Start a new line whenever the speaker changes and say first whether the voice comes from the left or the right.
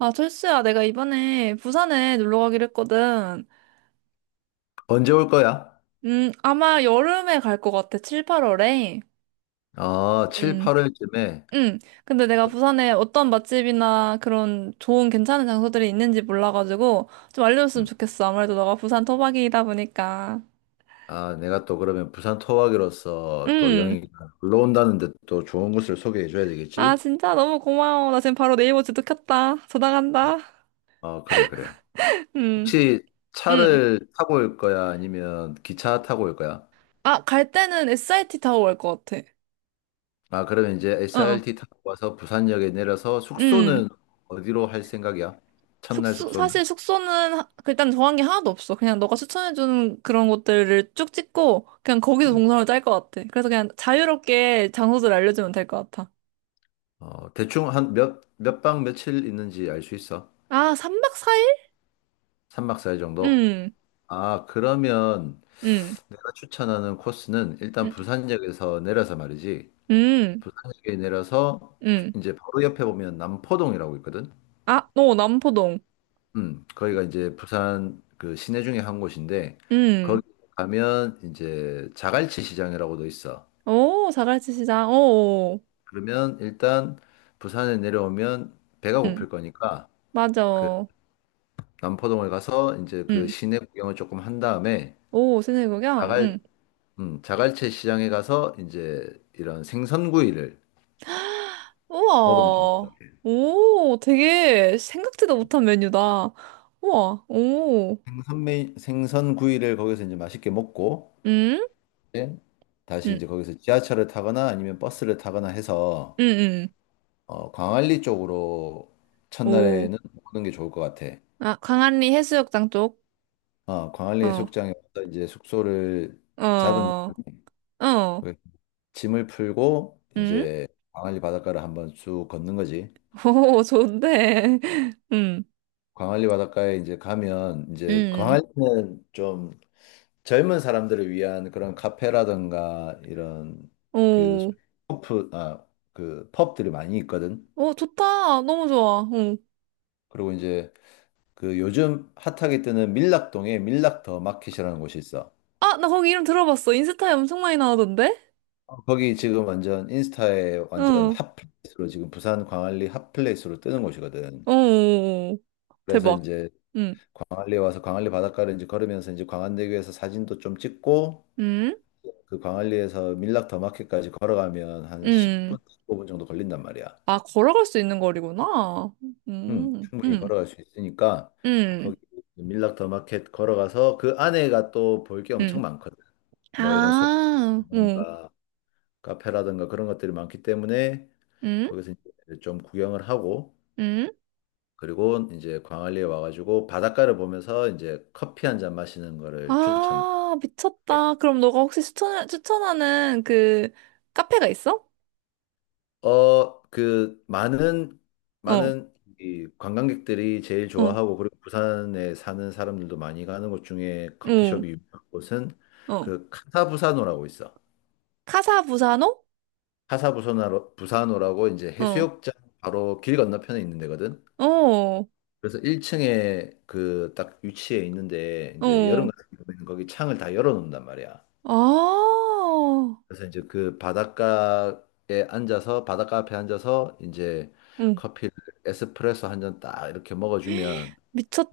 right: 아, 철수야, 내가 이번에 부산에 놀러 가기로 했거든.
left: 언제 올 거야?
right: 아마 여름에 갈 것 같아, 7, 8월에.
left: 아, 7,
right: 음,
left: 8월쯤에.
right: 근데 내가 부산에 어떤 맛집이나 그런 좋은 괜찮은 장소들이 있는지 몰라가지고 좀 알려줬으면 좋겠어. 아무래도 너가 부산 토박이다 보니까.
left: 아, 내가 또 그러면 부산 토박이로서 또
right: 음.
left: 영희가 올라온다는데 또 좋은 곳을 소개해 줘야
right: 아,
left: 되겠지?
right: 진짜 너무 고마워. 나 지금 바로 네이버 지도 켰다. 전화 간다.
left: 아, 그래, 그래.
right: 음,
left: 혹시
right: 음.
left: 차를 타고 올 거야? 아니면 기차 타고 올 거야?
right: 아, 갈 때는 SIT 타고 갈 것 같아.
left: 아, 그러면 이제
right: 어, 어.
left: SRT 타고 와서 부산역에 내려서
right: 음.
left: 숙소는 어디로 할 생각이야? 첫날
right: 숙소, 사실
left: 숙소는?
right: 숙소는 그 일단 정한 게 하나도 없어. 그냥 너가 추천해주는 그런 곳들을 쭉 찍고, 그냥 거기서
left: 음.
right: 동선을 짤 것 같아. 그래서 그냥 자유롭게 장소들 알려주면 될 것 같아.
left: 대충 한 몇 박 며칠 있는지 알 수 있어?
right: 아, 3박 4일?
left: 3박 4일 정도?
right: 음,
left: 아, 그러면
right: 음,
left: 내가 추천하는 코스는 일단
right: 음,
left: 부산역에서 내려서 말이지.
right: 음.
left: 부산역에 내려서
right: 음.
left: 이제 바로 옆에 보면 남포동이라고 있거든.
right: 아, 너 남포동.
left: 거기가 이제 부산 그 시내 중에 한 곳인데
right: 음.
left: 거기 가면 이제 자갈치 시장이라고도 있어.
right: 오, 자갈치 시장. 오,
left: 그러면 일단 부산에 내려오면 배가
right: 음.
left: 고플 거니까 그
right: 맞아.
left: 남포동을 가서 이제 그
right: 음.
left: 시내 구경을 조금 한 다음에
right: 오, 시내구경.
left: 자갈
right: 음.
left: 자갈치 시장에 가서 이제 이런 생선구이를 먹으면 좋을 것
right: 우와.
left: 같아.
right: 오, 되게 생각지도 못한 메뉴다. 우와, 오.
left: 생선 구이를 거기서 이제 맛있게 먹고
right: 음?
left: 이제 다시
right: 음.
left: 이제 거기서 지하철을 타거나 아니면 버스를 타거나 해서
right: 응, 응.
left: 광안리 쪽으로
right: 오.
left: 첫날에는 오는 게 좋을 것 같아.
right: 아, 광안리 해수욕장 쪽?
left: 광안리
right: 어,
left: 해수욕장에 와서 이제 숙소를
right: 어,
left: 잡은
right: 어,
left: 다음에 거기 짐을 풀고
right: 응?
left: 이제 광안리 바닷가를 한번 쭉 걷는 거지.
right: 오, 좋은데. 응,
left: 광안리 바닷가에 이제 가면 이제
right: 응,
left: 광안리는 좀 젊은 사람들을 위한 그런 카페라든가 이런 그
right: 오.
left: 펍, 아, 그 펍들이 많이 있거든.
right: 오, 좋다. 너무 좋아. 어.
left: 그리고 이제 그 요즘 핫하게 뜨는 밀락동에 밀락 더 마켓이라는 곳이 있어.
right: 아, 나 거기 이름 들어봤어. 인스타에 엄청 많이 나오던데?
left: 거기 지금 완전 인스타에 완전
right: 응,
left: 핫플레이스로 지금 부산 광안리 핫플레이스로 뜨는 곳이거든.
right: 오.
left: 그래서
right: 대박.
left: 이제
right: 응,
left: 광안리에 와서 광안리 바닷가를 이제 걸으면서 이제 광안대교에서 사진도 좀 찍고
right: 응,
left: 그 광안리에서 밀락 더 마켓까지 걸어가면 한
right: 응.
left: 10분, 15분 정도 걸린단 말이야.
right: 아, 걸어갈 수 있는 거리구나. 응,
left: 충분히
right: 응,
left: 걸어갈 수 있으니까 거기
right: 응,
left: 밀락 더 마켓 걸어가서 그 안에가 또 볼 게
right: 응.
left: 엄청 많거든. 뭐 이런
right: 아, 응,
left: 소품이라든가 카페라든가 그런 것들이 많기 때문에
right: 응,
left: 거기서 이제 좀 구경을 하고
right: 응.
left: 그리고 이제 광안리에 와가지고 바닷가를 보면서 이제 커피 한 잔 마시는 거를 추천.
right: 아, 미쳤다. 그럼 너가 혹시 추천하는 그 카페가 있어?
left: 그 많은
right: 어,
left: 많은 이 관광객들이 제일
right: 어,
left: 좋아하고 그리고 부산에 사는 사람들도 많이 가는 곳 중에
right: 어,
left: 커피숍이 유명한 곳은
right: 어.
left: 그 카사부사노라고 있어.
right: 카사부사노?
left: 카사부사노라고 부사노라고 이제
right: 어,
left: 해수욕장 바로 길 건너편에 있는 데거든.
right: 어,
left: 그래서 1층에 그 딱 위치에 있는데 이제 여름
right: 어.
left: 같은 경우에는 거기 창을 다 열어 놓는단 말이야.
right: 아,
left: 그래서 이제 그 바닷가에 앉아서 바닷가 앞에 앉아서 이제
right: 응,
left: 커피를 에스프레소 한 잔 딱 이렇게 먹어주면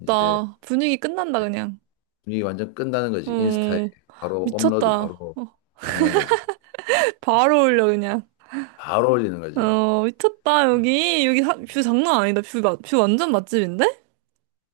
left: 이제
right: 분위기 끝난다, 그냥.
left: 분위기 완전 끝나는 거지. 인스타에
right: 어,
left: 바로 업로드
right: 미쳤다.
left: 바로 가능한 거지.
right: 바로 올려, 그냥.
left: 바로 올리는 거지.
right: 어, 미쳤다, 여기. 여기 뷰 장난 아니다. 뷰, 뷰 완전 맛집인데?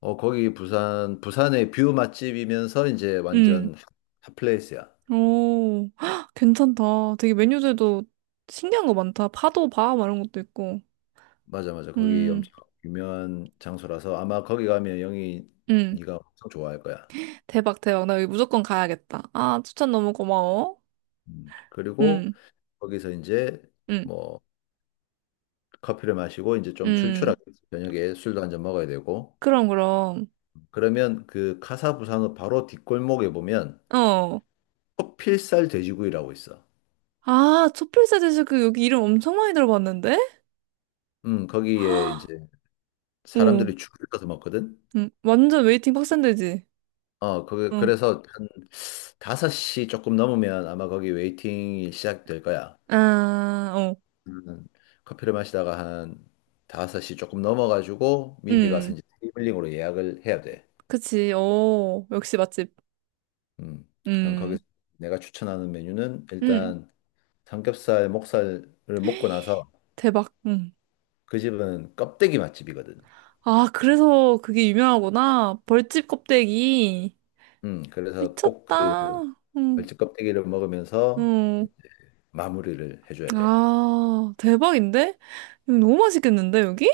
left: 거기 부산의 뷰 맛집이면서 이제
right: 응.
left: 완전 핫플레이스야.
right: 오, 헉, 괜찮다. 되게 메뉴들도 신기한 거 많다. 파도바 막 이런 것도 있고.
left: 맞아 맞아. 거기
right: 음,
left: 엄청 유명한 장소라서 아마 거기 가면 영희
right: 음.
left: 네가 엄청 좋아할 거야.
right: 대박, 대박. 나 여기 무조건 가야겠다. 아, 추천 너무 고마워.
left: 그리고
right: 음,
left: 거기서 이제
right: 음,
left: 뭐 커피를 마시고 이제 좀
right: 음.
left: 출출하게 저녁에 술도 한잔 먹어야 되고
right: 그럼, 그럼.
left: 그러면 그 카사부산호 바로 뒷골목에 보면
right: 어.
left: 커필살 돼지구이라고 있어.
right: 아, 초필사 제시 그 여기 이름 엄청 많이 들어봤는데?
left: 거기에 이제 사람들이
right: 오,
left: 줄을 서서 먹거든.
right: 완전 웨이팅 빡센데지? 어.
left: 그래서 한 5시 조금 넘으면 아마 거기 웨이팅이 시작될 거야.
right: 아, 어.
left: 음, 커피를 마시다가 한 5시 조금 넘어가지고 미리 가서
right: 음.
left: 이제 테이블링으로 예약을 해야 돼.
right: 그치. 오, 역시 맛집.
left: 음 그럼
right: 음,
left: 거기서 내가 추천하는 메뉴는
right: 음.
left: 일단 삼겹살, 목살을 먹고 나서
right: 대박. 음.
left: 그 집은 껍데기 맛집이거든.
right: 아, 그래서 그게 유명하구나. 벌집 껍데기.
left: 그래서 꼭 그
right: 미쳤다. 응
left: 벌집 껍데기를 먹으면서
right: 응.
left: 마무리를 해줘야 돼.
right: 아, 대박인데? 이거 너무 맛있겠는데, 여기?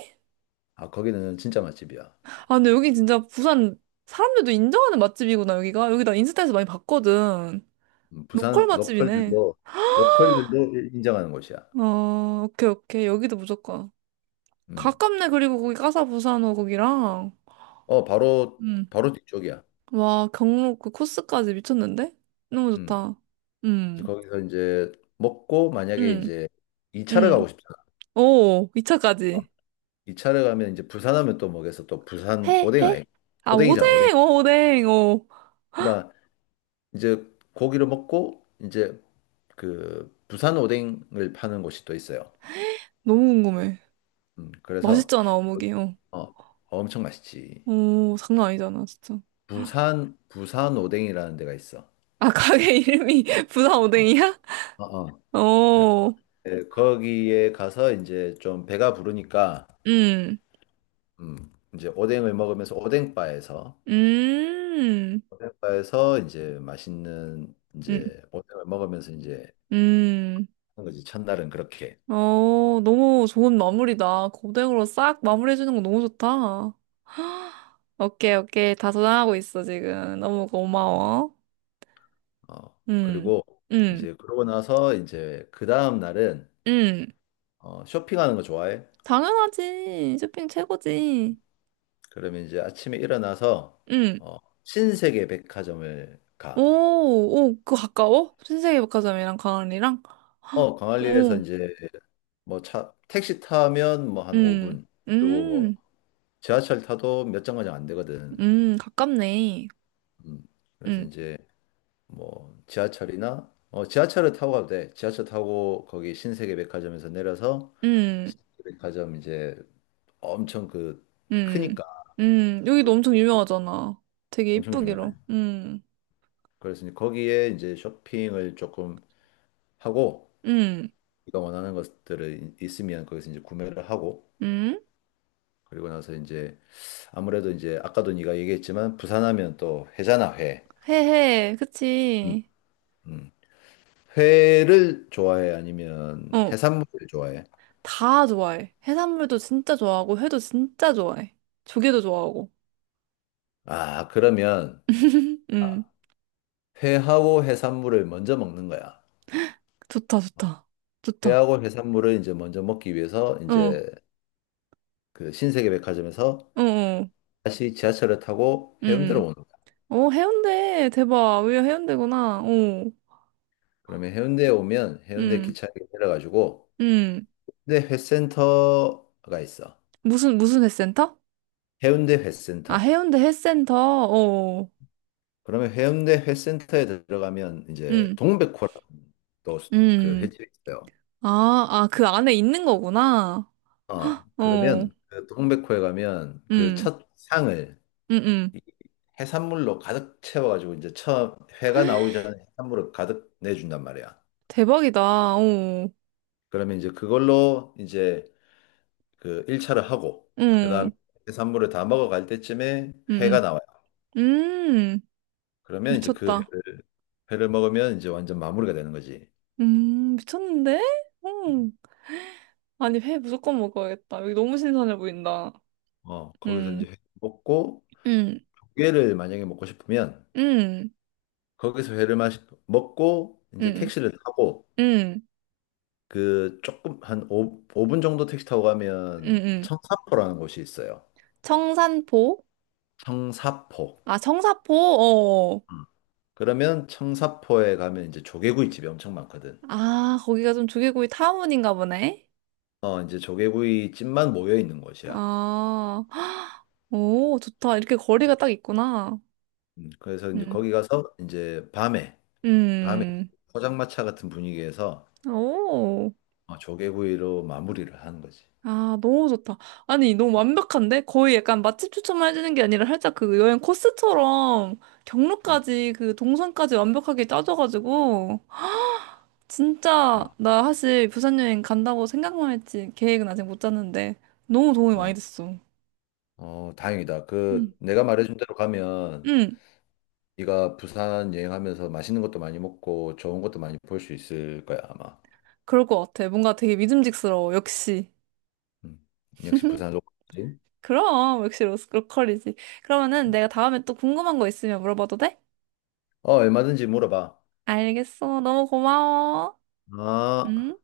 left: 아, 거기는 진짜 맛집이야.
right: 아, 근데 여기 진짜 부산 사람들도 인정하는 맛집이구나, 여기가. 여기 나 인스타에서 많이 봤거든. 로컬
left: 부산
right: 맛집이네.
left: 로컬들도 인정하는 곳이야.
right: 어, 오케이, 오케이. 여기도 무조건.
left: 음,
right: 가깝네, 그리고 거기 까사부산호 거기랑.
left: 어, 바로
right: 응.
left: 바로 뒤쪽이야.
right: 와, 경로 그 코스까지 미쳤는데? 너무
left: 음,
right: 좋다. 응,
left: 그래서 거기서 이제 먹고 만약에
right: 응,
left: 이제 2차를
right: 응.
left: 가고 싶잖아.
right: 오, 2차까지.
left: 2차를 가면 이제 부산하면 또 먹여서 또 부산
right: 회,
left: 오뎅
right: 회?
left: 아이
right: 아, 오뎅,
left: 오뎅이잖아, 오뎅.
right: 어, 오뎅, 어.
left: 그러니까 이제 고기를 먹고 이제 그 부산 오뎅을 파는 곳이 또 있어요.
right: 너무 궁금해.
left: 그래서
right: 맛있잖아,
left: 거기-
right: 어묵이, 어.
left: 어, 엄청 맛있지.
right: 오, 장난 아니잖아, 진짜.
left: 부산 오뎅이라는 데가 있어.
right: 아, 가게 이름이 부산
left: 어,
right: 오뎅이야?
left: 어, 어. 그래.
right: 어,
left: 네, 거기에 가서 이제 좀 배가 부르니까
right: 음,
left: 이제 오뎅을 먹으면서 오뎅바에서
right: 음,
left: 오뎅바에서 이제 맛있는
right: 음,
left: 이제 오뎅을 먹으면서 이제
right: 음.
left: 하는 거지. 첫날은 그렇게.
right: 어, 너무 좋은 마무리다. 고등으로 싹 마무리해주는 거 너무 좋다. 오케이, 오케이. 다 저장하고 있어, 지금. 너무 고마워.
left: 어.
right: 음,
left: 그리고
right: 음,
left: 이제 그러고 나서 이제 그 다음 날은
right: 음.
left: 쇼핑하는 거 좋아해?
right: 당연하지. 쇼핑 최고지.
left: 그러면 이제 아침에 일어나서
right: 응.
left: 어, 신세계 백화점을
right: 오,
left: 가.
right: 오, 그거 가까워? 신세계 백화점이랑 강원이랑? 헉,
left: 광안리에서
right: 오,
left: 이제 뭐 차, 택시 타면 뭐 한
right: 음,
left: 5분. 그리고 뭐
right: 음,
left: 지하철 타도 몇 정거장 안 되거든.
right: 가깝네.
left: 음. 그래서
right: 음,
left: 이제 뭐 지하철을 타고 가도 돼. 지하철 타고 거기 신세계 백화점에서 내려서
right: 음,
left: 신세계 백화점 이제 엄청 그
right: 음,
left: 크니까
right: 여기도 엄청 유명하잖아. 되게
left: 엄청
right: 이쁘기로.
left: 유명한. 그래서 이제 거기에 이제 쇼핑을 조금 하고
right: 음,
left: 네가 원하는 것들을 있으면 거기서 이제 구매를 하고
right: 음,
left: 그리고 나서 이제 아무래도 이제 아까도 네가 얘기했지만 부산하면 또 회잖아 회.
right: 회해,
left: 음.
right: 그치.
left: 음. 회를 좋아해 아니면
right: 어,
left: 해산물을 좋아해?
right: 다 좋아해. 해산물도 진짜 좋아하고, 회도 진짜 좋아해. 조개도 좋아하고.
left: 아 그러면 아,
right: 음,
left: 회하고 해산물을 먼저 먹는 거야.
right: 좋다, 좋다. 좋다.
left: 회하고 해산물을 이제 먼저 먹기 위해서
right: 어!
left: 이제 그 신세계백화점에서
right: 어, 어,
left: 다시 지하철을 타고 해운대로
right: 음.
left: 오는 거야.
right: 어, 해운대. 대박. 왜 해운대구나. 어,
left: 그러면 해운대에 오면 해운대
right: 음,
left: 기차역에 내려가지고
right: 음.
left: 근데 회센터가 있어.
right: 무슨, 무슨 헬스센터?
left: 해운대
right: 아,
left: 회센터.
right: 해운대 헬스센터. 어,
left: 그러면 해운대 회센터에 들어가면 이제
right: 음,
left: 동백호라는 또그
right: 음.
left: 횟집이 있어요.
right: 아, 아, 그 안에 있는 거구나. 어,
left: 그러면 그 동백호에 가면 그
right: 음,
left: 첫 상을
right: 음, 음.
left: 이 해산물로 가득 채워가지고 이제 처음 회가 나오기 전에 해산물을 가득 내준단 말이야.
right: 대박이다. 어,
left: 그러면 이제 그걸로 이제 그 1차를 하고 그다음
right: 음,
left: 해산물을 다 먹어갈 때쯤에 회가
right: 음,
left: 나와요.
right: 음. 음,
left: 그러면 이제 그
right: 미쳤다.
left: 회를 먹으면 이제 완전 마무리가 되는 거지.
right: 미쳤는데?
left: 음.
right: 음. 아니, 회 무조건 먹어야겠다. 여기 너무 신선해 보인다.
left: 거기서
right: 음,
left: 이제 회 먹고
right: 음,
left: 회를 만약에 먹고 싶으면
right: 음,
left: 거기서 회를 먹고 이제
right: 음,
left: 택시를 타고
right: 음.
left: 그 조금 한 오분 정도 택시 타고 가면
right: 응응.
left: 청사포라는 곳이 있어요.
right: 청산포?
left: 청사포.
right: 아, 청사포? 어.
left: 음. 그러면 청사포에 가면 이제 조개구이 집이 엄청 많거든.
right: 아, 거기가 좀 조개구이 타운인가 보네.
left: 이제 조개구이 집만 모여 있는 곳이야.
right: 아, 헉, 오, 좋다. 이렇게 거리가 딱 있구나.
left: 그래서 이제
right: 음,
left: 거기 가서 이제 밤에
right: 음,
left: 포장마차 같은 분위기에서
right: 오.
left: 조개구이로 마무리를 하는 거지.
right: 아, 너무 좋다. 아니, 너무 완벽한데? 거의 약간 맛집 추천만 해주는 게 아니라 살짝 그 여행 코스처럼
left: 음.
right: 경로까지 그 동선까지 완벽하게 짜줘가지고. 진짜
left: 어.
right: 나 사실 부산 여행 간다고 생각만 했지 계획은 아직 못 짰는데 너무 도움이 많이
left: 어.
right: 됐어.
left: 어, 다행이다.
right: 응.
left: 그 내가 말해준 대로 가면
right: 응,
left: 네가 부산 여행하면서 맛있는 것도 많이 먹고 좋은 것도 많이 볼 수 있을 거야, 아마.
right: 그럴 것 같아. 뭔가 되게 믿음직스러워. 역시.
left: 음. 역시 부산 로컬이지.
right: 그럼 역시 로컬이지. 그러면은
left: 음.
right: 내가 다음에 또 궁금한 거 있으면 물어봐도 돼?
left: 어, 얼마든지 물어봐.
right: 알겠어. 너무 고마워.
left: 아.
right: 응?